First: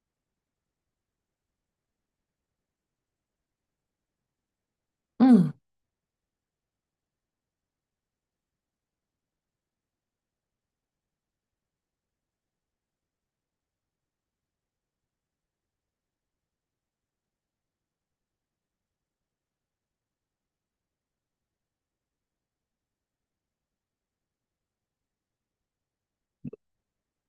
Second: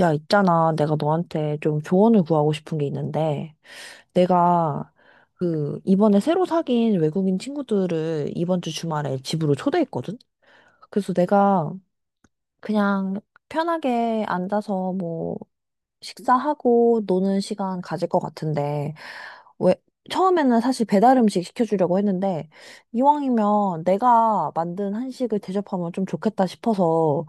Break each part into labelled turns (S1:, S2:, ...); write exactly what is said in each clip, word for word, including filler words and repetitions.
S1: 야, 있잖아. 내가 너한테 좀 조언을 구하고 싶은 게 있는데, 내가
S2: 응,
S1: 그 이번에 새로 사귄 외국인 친구들을 이번 주 주말에 집으로 초대했거든? 그래서 내가 그냥 편하게 앉아서 뭐 식사하고 노는 시간 가질 것 같은데, 왜, 처음에는 사실 배달 음식 시켜주려고 했는데, 이왕이면 내가 만든 한식을 대접하면 좀 좋겠다 싶어서,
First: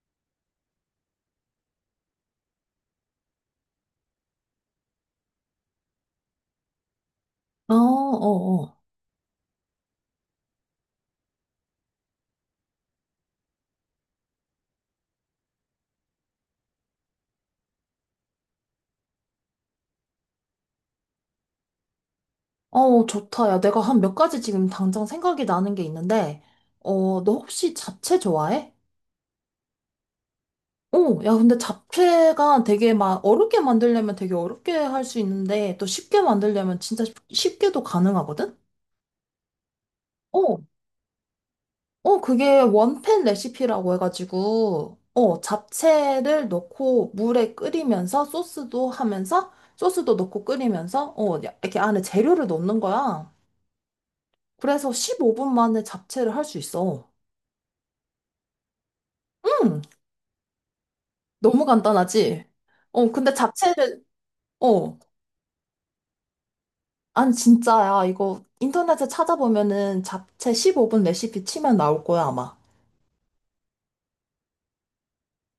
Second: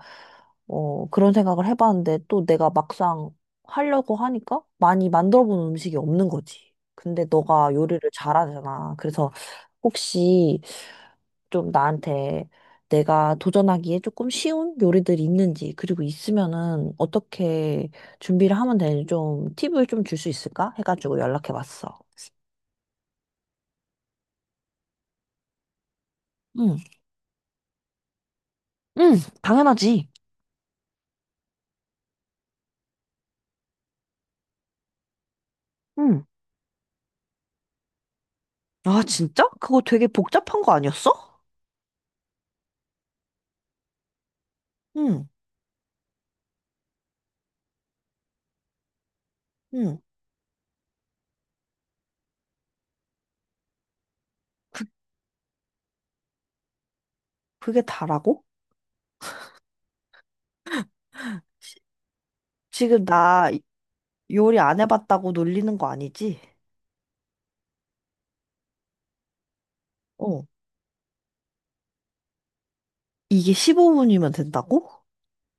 S1: 어, 그런 생각을 해봤는데, 또 내가 막상 하려고 하니까 많이 만들어 본 음식이 없는 거지. 근데 너가
S2: 어,
S1: 요리를
S2: 어, 어.
S1: 잘하잖아. 그래서 혹시 좀 나한테 내가 도전하기에 조금 쉬운 요리들이 있는지, 그리고 있으면은 어떻게 준비를 하면 되는지 좀 팁을 좀 줄 수 있을까? 해가지고 연락해 봤어.
S2: 어, 좋다. 야, 내가 한 몇 가지 지금 당장 생각이 나는 게 있는데,
S1: 응,
S2: 어, 너 혹시 잡채 좋아해?
S1: 응, 당연하지.
S2: 어, 야, 근데 잡채가 되게 막 어렵게 만들려면 되게 어렵게 할 수 있는데, 또 쉽게
S1: 응.
S2: 만들려면 진짜 쉽- 쉽게도 가능하거든?
S1: 아, 진짜? 그거 되게
S2: 어,
S1: 복잡한 거 아니었어?
S2: 어, 그게 원팬 레시피라고 해가지고,
S1: 응,
S2: 어, 잡채를 넣고 물에 끓이면서 소스도 하면서,
S1: 응.
S2: 소스도 넣고 끓이면서, 어, 이렇게 안에 재료를 넣는 거야.
S1: 그,
S2: 그래서 십오 분 만에 잡채를 할 수 있어.
S1: 그게 다라고?
S2: 응, 너무 간단하지?
S1: 지금
S2: 어, 근데
S1: 나
S2: 잡채를,
S1: 요리 안
S2: 어,
S1: 해봤다고 놀리는 거 아니지?
S2: 아니, 진짜야. 이거 인터넷에 찾아보면은
S1: 어.
S2: 잡채 십오 분 레시피 치면 나올 거야, 아마.
S1: 이게 십오 분이면 된다고?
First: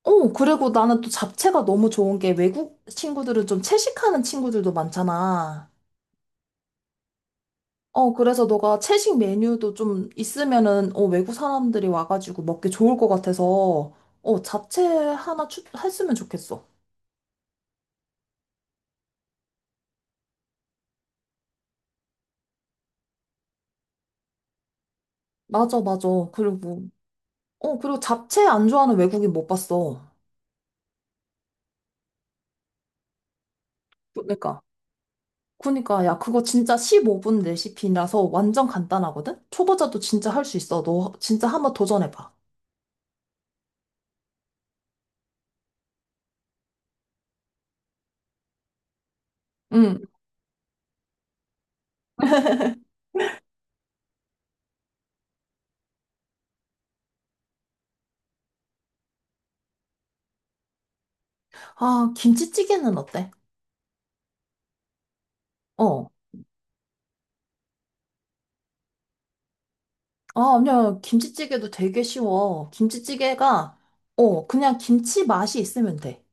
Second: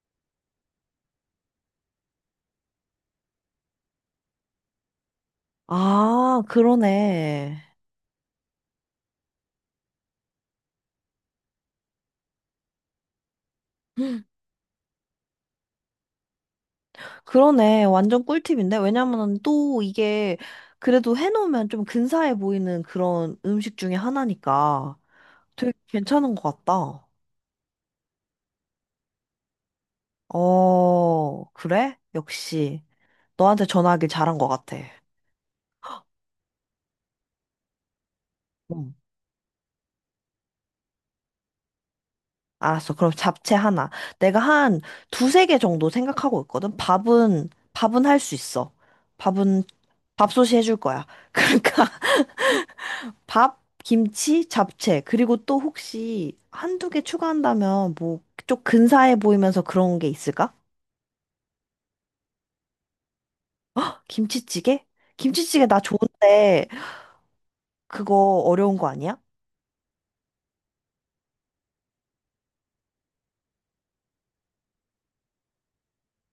S2: 어, 그리고 나는 또 잡채가 너무 좋은 게 외국 친구들은 좀 채식하는 친구들도 많잖아.
S1: 아, 그러네.
S2: 어, 그래서 너가 채식 메뉴도 좀 있으면은, 어, 외국 사람들이 와가지고 먹기 좋을 것 같아서, 어, 잡채 하나 추, 했으면 좋겠어.
S1: 그러네. 완전 꿀팁인데? 왜냐면은 또 이게 그래도 해놓으면 좀 근사해 보이는 그런 음식 중에 하나니까 되게
S2: 맞아, 맞아.
S1: 괜찮은 것
S2: 그리고
S1: 같다.
S2: 어, 그리고 잡채 안 좋아하는 외국인 못 봤어.
S1: 어, 그래? 역시. 너한테 전화하길
S2: 그,
S1: 잘한 것
S2: 그러니까.
S1: 같아.
S2: 그니까, 야, 그거 진짜 십오 분 레시피라서 완전
S1: 응.
S2: 간단하거든? 초보자도 진짜 할 수 있어. 너 진짜 한번 도전해봐.
S1: 알았어. 그럼 잡채 하나. 내가 한 두세 개 정도 생각하고 있거든. 밥은, 밥은 할 수 있어. 밥은,
S2: 응.
S1: 밥솥이 해줄 거야. 그러니까. 밥, 김치, 잡채. 그리고 또 혹시 한두 개 추가한다면 뭐 좀 근사해 보이면서 그런 게 있을까?
S2: 아, 김치찌개는 어때?
S1: 김치찌개? 김치찌개 나
S2: 어.
S1: 좋은데 그거 어려운 거 아니야?
S2: 아, 아니야. 김치찌개도 되게 쉬워. 김치찌개가, 어, 그냥 김치 맛이 있으면 돼.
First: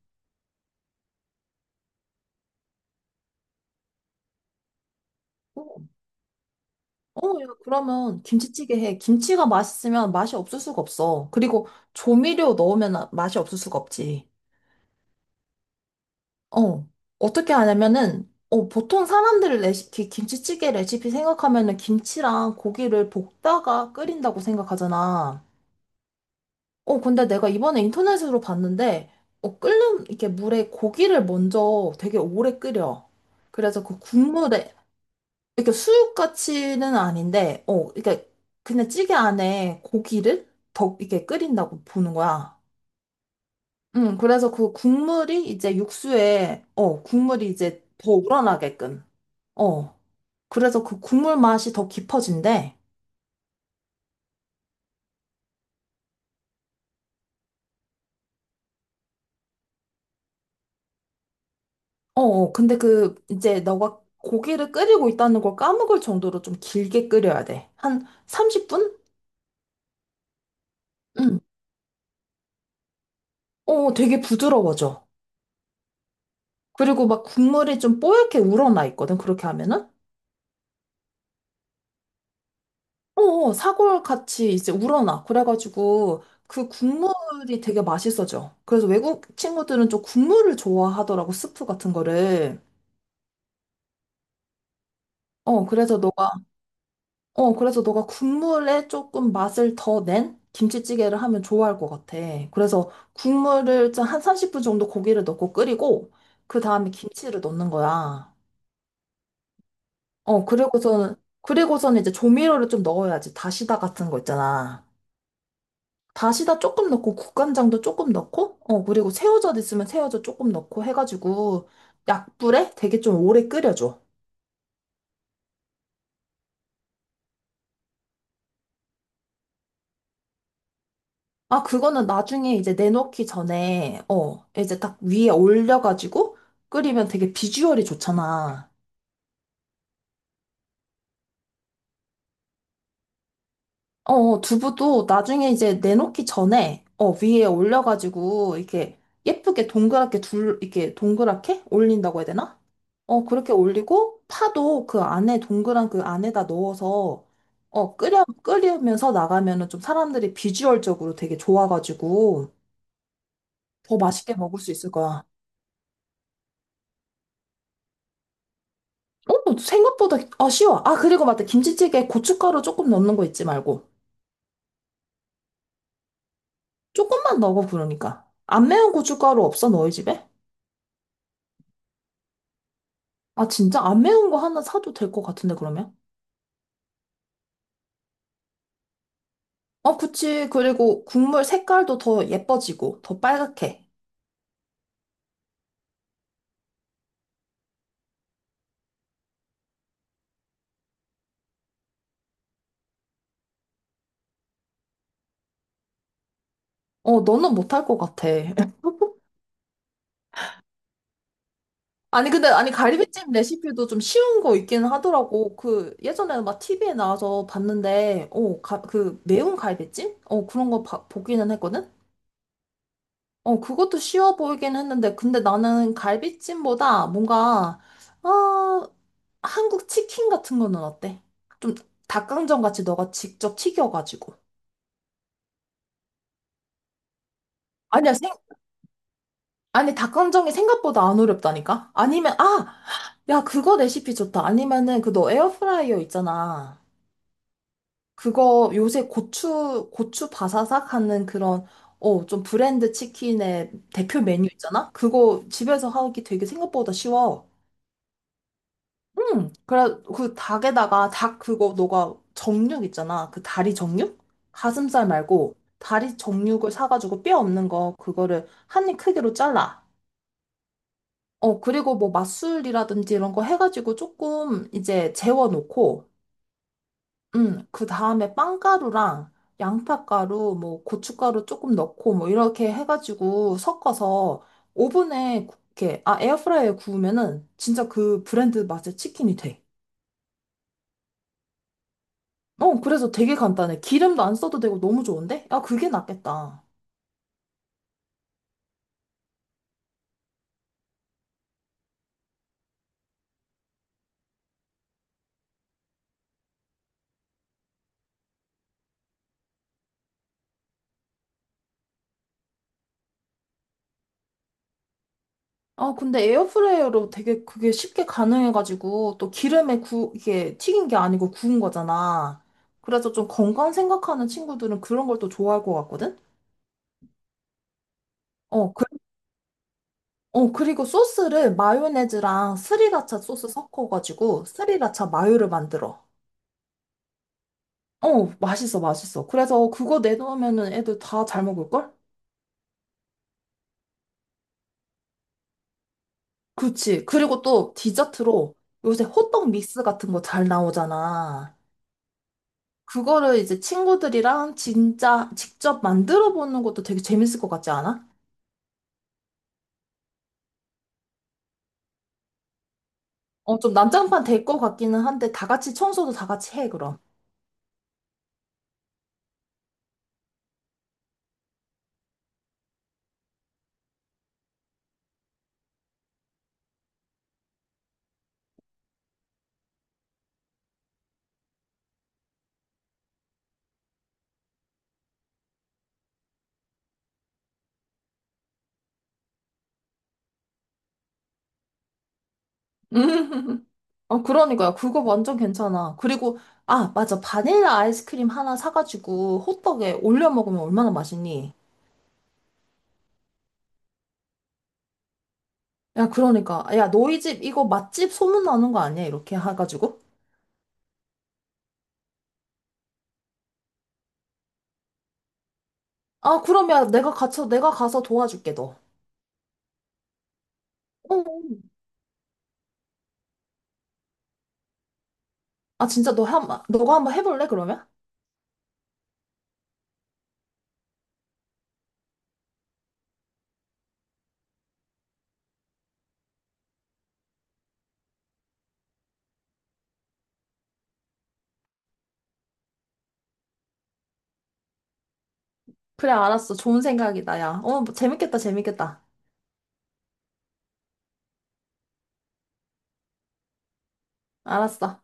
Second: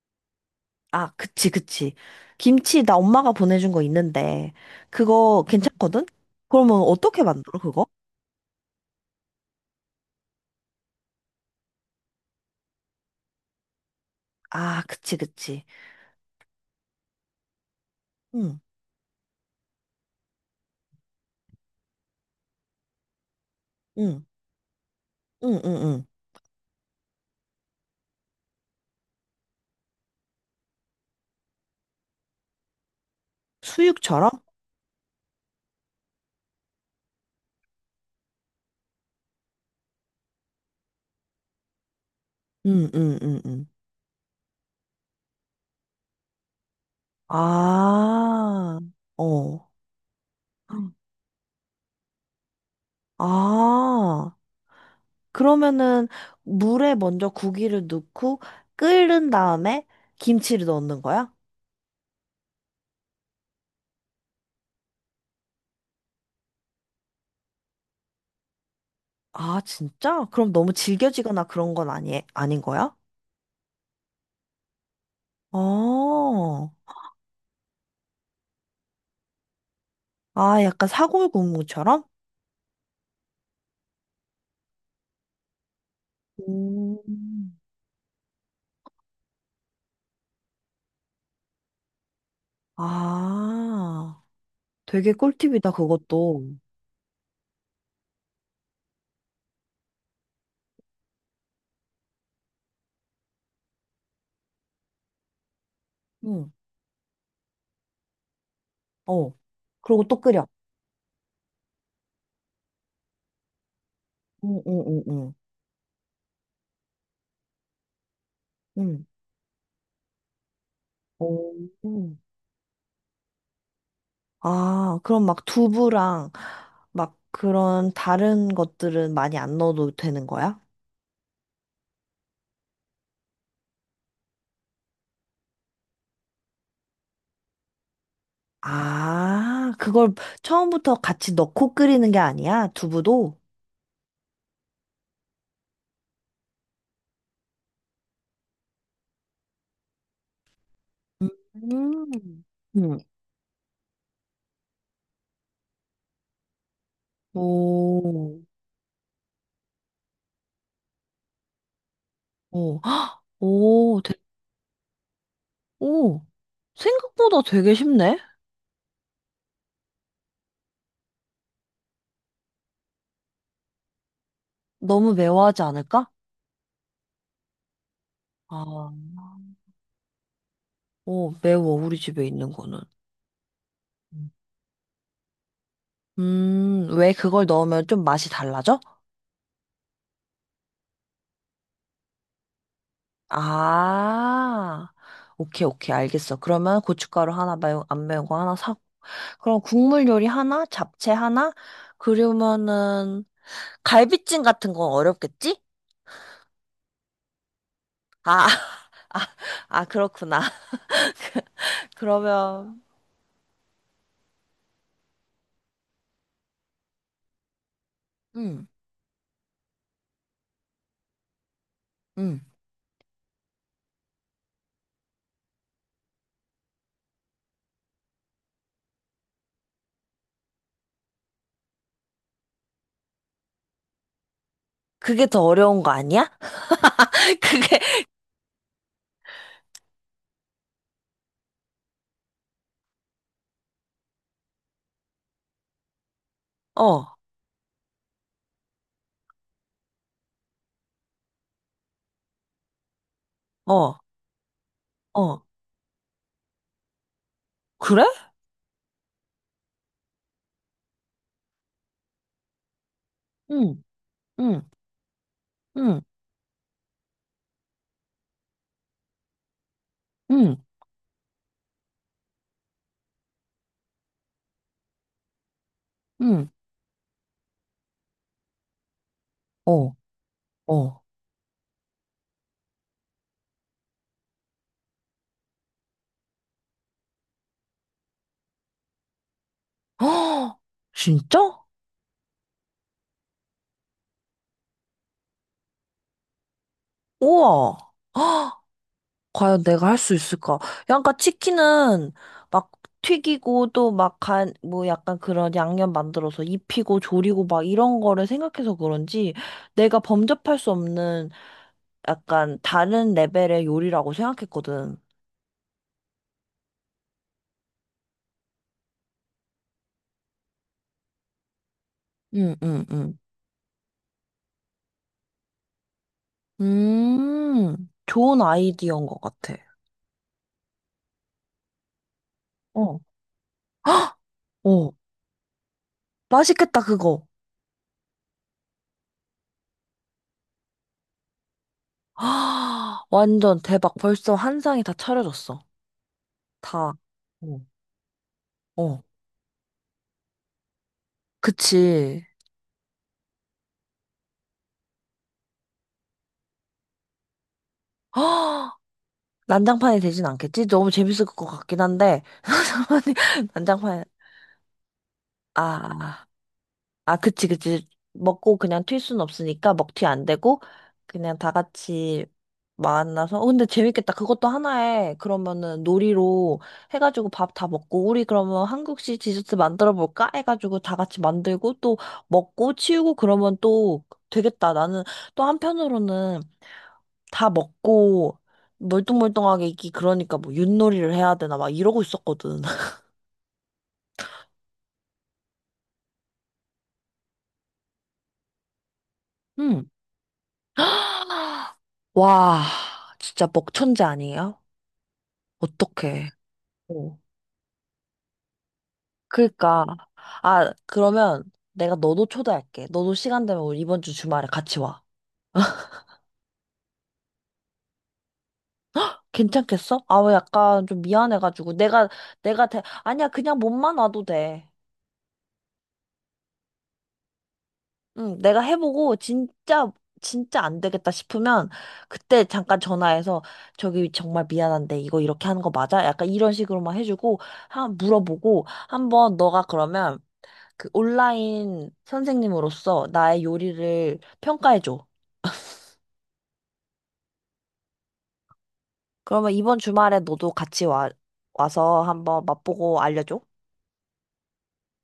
S1: 아, 그치, 그치. 김치 나 엄마가 보내준 거 있는데 그거
S2: 어,
S1: 괜찮거든? 그러면
S2: 어,
S1: 어떻게
S2: 야,
S1: 만들어, 그거?
S2: 그러면 김치찌개 해. 김치가 맛있으면 맛이 없을 수가 없어. 그리고 조미료 넣으면 맛이 없을 수가 없지.
S1: 아, 그치, 그치.
S2: 어, 어떻게 하냐면은,
S1: 응,
S2: 어, 보통 사람들 레시피, 김치찌개 레시피 생각하면은 김치랑 고기를 볶다가
S1: 응,
S2: 끓인다고 생각하잖아.
S1: 응, 응, 응.
S2: 어, 근데 내가 이번에 인터넷으로 봤는데, 어, 끓는, 이렇게 물에 고기를 먼저 되게 오래 끓여. 그래서 그
S1: 수육처럼?
S2: 국물에, 이렇게 수육같이는 아닌데, 어, 그렇게 그냥 찌개 안에 고기를 더 이렇게 끓인다고 보는 거야.
S1: 응, 응, 응, 응.
S2: 응, 그래서 그 국물이 이제 육수에, 어, 국물이 이제 더
S1: 아,
S2: 우러나게끔.
S1: 어.
S2: 어. 그래서 그 국물 맛이 더 깊어진대.
S1: 아. 그러면은 물에 먼저 고기를 넣고 끓는 다음에 김치를 넣는 거야?
S2: 어, 어. 근데 그, 이제 너가 고기를 끓이고 있다는 걸 까먹을 정도로 좀 길게 끓여야 돼. 한 삼십 분?
S1: 아, 진짜? 그럼 너무
S2: 응.
S1: 질겨지거나 그런 건 아니, 아닌 거야?
S2: 어, 되게 부드러워져.
S1: 어.
S2: 그리고 막 국물이 좀 뽀얗게 우러나 있거든, 그렇게 하면은.
S1: 아, 약간 사골국물처럼?
S2: 어, 어, 사골 같이 이제 우러나. 그래가지고 그
S1: 음.
S2: 국물이 되게 맛있어져. 그래서 외국 친구들은 좀 국물을 좋아하더라고, 스프 같은 거를.
S1: 아, 되게
S2: 어,
S1: 꿀팁이다,
S2: 그래서 너
S1: 그것도.
S2: 어, 그래서 너가 국물에 조금 맛을 더 낸 김치찌개를 하면 좋아할 것 같아. 그래서 국물을 좀한 삼십 분 정도 고기를 넣고 끓이고,
S1: 응,
S2: 그 다음에 김치를 넣는 거야.
S1: 어. 그리고 또 끓여.
S2: 어, 그리고서는, 그리고서는 이제 조미료를 좀 넣어야지. 다시다 같은 거
S1: 응, 응,
S2: 있잖아.
S1: 응. 응.
S2: 다시다 조금 넣고, 국간장도 조금 넣고, 어,
S1: 응.
S2: 그리고 새우젓 있으면 새우젓 조금 넣고
S1: 오.
S2: 해가지고,
S1: 음.
S2: 약불에 되게 좀 오래 끓여줘.
S1: 아, 그럼 막 두부랑 막 그런 다른 것들은 많이 안 넣어도 되는 거야?
S2: 아, 그거는 나중에 이제 내놓기 전에, 어, 이제 딱 위에 올려가지고 끓이면 되게 비주얼이 좋잖아.
S1: 아, 그걸 처음부터 같이 넣고 끓이는 게 아니야? 두부도?
S2: 어, 어, 두부도 나중에 이제 내놓기 전에, 어, 위에 올려가지고 이렇게 예쁘게 동그랗게 둘, 이렇게 동그랗게 올린다고 해야
S1: 음.
S2: 되나?
S1: 응.
S2: 어, 그렇게 올리고 파도 그 안에 동그란 그 안에다 넣어서, 어, 끓여,
S1: 오,
S2: 끓이면서 나가면은 좀 사람들이 비주얼적으로 되게 좋아가지고
S1: 오, 헉,
S2: 더
S1: 오, 되,
S2: 맛있게 먹을 수 있을 거야.
S1: 오. 생각보다 되게 쉽네?
S2: 어, 생각보다 아쉬워. 아, 그리고 맞다. 김치찌개에 고춧가루 조금 넣는 거 잊지 말고.
S1: 너무 매워하지 않을까?
S2: 조금만 넣어, 그러니까. 안
S1: 아,
S2: 매운 고춧가루 없어, 너희 집에?
S1: 오, 매워, 우리 집에 있는 거는.
S2: 아, 진짜? 안 매운 거 하나 사도 될 것 같은데, 그러면?
S1: 음, 왜 그걸 넣으면 좀 맛이 달라져?
S2: 어, 그치. 그리고 국물 색깔도 더 예뻐지고, 더 빨갛게.
S1: 아, 오케이, 오케이, 알겠어. 그러면 고춧가루 하나, 매운, 안 매운 거 하나 사고. 그럼 국물 요리 하나, 잡채 하나, 그러면은 갈비찜 같은 건 어렵겠지?
S2: 어, 너는 못할 것 같아.
S1: 아, 아, 그렇구나.
S2: 아니, 근데, 아니,
S1: 그러면,
S2: 갈비찜 레시피도 좀 쉬운 거 있긴 하더라고. 그, 예전에 막 티비에 나와서 봤는데, 어,
S1: 음,
S2: 그, 매운 갈비찜? 어, 그런 거 봐- 보기는 했거든?
S1: 음.
S2: 어, 그것도 쉬워 보이긴 했는데, 근데 나는 갈비찜보다 뭔가, 어, 한국 치킨 같은 거는 어때? 좀 닭강정 같이 너가 직접 튀겨가지고.
S1: 그게 더 어려운 거 아니야? 그게,
S2: 아니야, 생, 아니, 닭강정이 생각보다 안 어렵다니까? 아니면, 아! 야, 그거 레시피 좋다. 아니면은, 그 너 에어프라이어 있잖아.
S1: 어,
S2: 그거 요새 고추, 고추 바사삭 하는 그런, 어, 좀 브랜드 치킨의
S1: 어,
S2: 대표 메뉴 있잖아?
S1: 어.
S2: 그거 집에서 하기 되게 생각보다 쉬워.
S1: 그래?
S2: 응. 그래, 그 닭에다가 닭 그거 너가 정육 있잖아. 그 다리
S1: 응,
S2: 정육?
S1: 응,
S2: 가슴살 말고
S1: 응,
S2: 다리 정육을 사가지고 뼈 없는 거 그거를 한입 크기로 잘라.
S1: 응,
S2: 어, 그리고 뭐 맛술이라든지 이런 거 해가지고 조금 이제 재워놓고,
S1: 응.
S2: 응. 그 다음에 빵가루랑
S1: 어,
S2: 양파가루, 뭐
S1: 어.
S2: 고춧가루 조금 넣고 뭐 이렇게 해가지고 섞어서 오븐에 이렇게, 아, 에어프라이어에 구우면은 진짜 그 브랜드 맛의 치킨이 돼.
S1: 허, 진짜?
S2: 어, 그래서 되게 간단해. 기름도 안 써도 되고 너무 좋은데? 아, 그게 낫겠다.
S1: 우와. 과연 내가 할 수 있을까? 야, 그러니까 치킨은 막 튀기고 또 막 간, 뭐 약간 그런 양념 만들어서 입히고 조리고 막 이런 거를 생각해서 그런지 내가 범접할 수 없는 약간 다른 레벨의 요리라고 생각했거든.
S2: 아, 근데 에어프라이어로 되게 그게 쉽게 가능해가지고 또 기름에 구, 이게 튀긴 게 아니고 구운 거잖아.
S1: 응, 응,
S2: 그래서
S1: 응.
S2: 좀 건강 생각하는 친구들은 그런 걸 또 좋아할 것 같거든?
S1: 음, 좋은
S2: 어, 그,
S1: 아이디어인 것 같아.
S2: 어, 그리고 소스를 마요네즈랑
S1: 어.
S2: 스리라차 소스
S1: 헉!
S2: 섞어가지고
S1: 오,
S2: 스리라차 마요를 만들어.
S1: 맛있겠다, 그거.
S2: 어, 맛있어, 맛있어. 그래서 그거 내놓으면은 애들 다 잘 먹을걸?
S1: 아, 완전 대박. 벌써 한 상이 다 차려졌어. 다.
S2: 그치. 그리고
S1: 어.
S2: 또 디저트로
S1: 어.
S2: 요새 호떡 믹스 같은 거 잘 나오잖아.
S1: 그치.
S2: 그거를 이제 친구들이랑 진짜 직접 만들어 보는 것도 되게 재밌을 것 같지 않아?
S1: 어, 난장판이 되진 않겠지? 너무 재밌을 것 같긴 한데. 아니,
S2: 어, 좀
S1: 난장판,
S2: 난장판 될 것 같기는 한데 다 같이 청소도
S1: 아,
S2: 다 같이 해, 그럼.
S1: 아, 그치, 그치. 먹고 그냥 튈 순 없으니까 먹튀 안 되고, 그냥 다 같이 만나서. 어, 근데 재밌겠다. 그것도 하나에, 그러면은 놀이로 해가지고 밥 다 먹고, 우리 그러면 한국식 디저트 만들어 볼까? 해가지고 다 같이 만들고, 또 먹고, 치우고, 그러면 또 되겠다. 나는 또 한편으로는 다 먹고 멀뚱멀뚱하게 있기 그러니까 뭐 윷놀이를 해야 되나 막 이러고 있었거든.
S2: 어, 그러니까요. 그거 완전 괜찮아. 그리고, 아, 맞아. 바닐라 아이스크림 하나 사가지고
S1: 응.
S2: 호떡에 올려 먹으면 얼마나 맛있니?
S1: 와, 진짜 먹천재 아니에요?
S2: 야,
S1: 어떡해.
S2: 그러니까. 야,
S1: 어.
S2: 너희 집 이거 맛집 소문나는 거 아니야? 이렇게
S1: 그러니까,
S2: 해가지고.
S1: 아, 그러면 내가 너도 초대할게. 너도 시간 되면 우리 이번 주 주말에 같이 와.
S2: 아, 그럼 야, 내가 가서, 내가 가서 도와줄게, 너.
S1: 괜찮겠어? 아, 왜 약간 좀
S2: 어. 어.
S1: 미안해가지고. 내가, 내가 대, 아니야, 그냥 몸만 와도 돼.
S2: 아, 진짜 너 한, 번- 너가 한번 해볼래, 그러면?
S1: 응, 내가 해보고 진짜 진짜 안 되겠다 싶으면 그때 잠깐 전화해서 저기 정말 미안한데 이거 이렇게 하는 거 맞아? 약간 이런 식으로만 해주고 한 물어보고 한번 너가 그러면 그 온라인 선생님으로서 나의 요리를 평가해줘.
S2: 그래, 알았어. 좋은 생각이다, 야. 어, 재밌겠다, 재밌겠다.
S1: 그러면 이번 주말에 너도 같이 와 와서 한번 맛보고 알려줘.
S2: 알았어.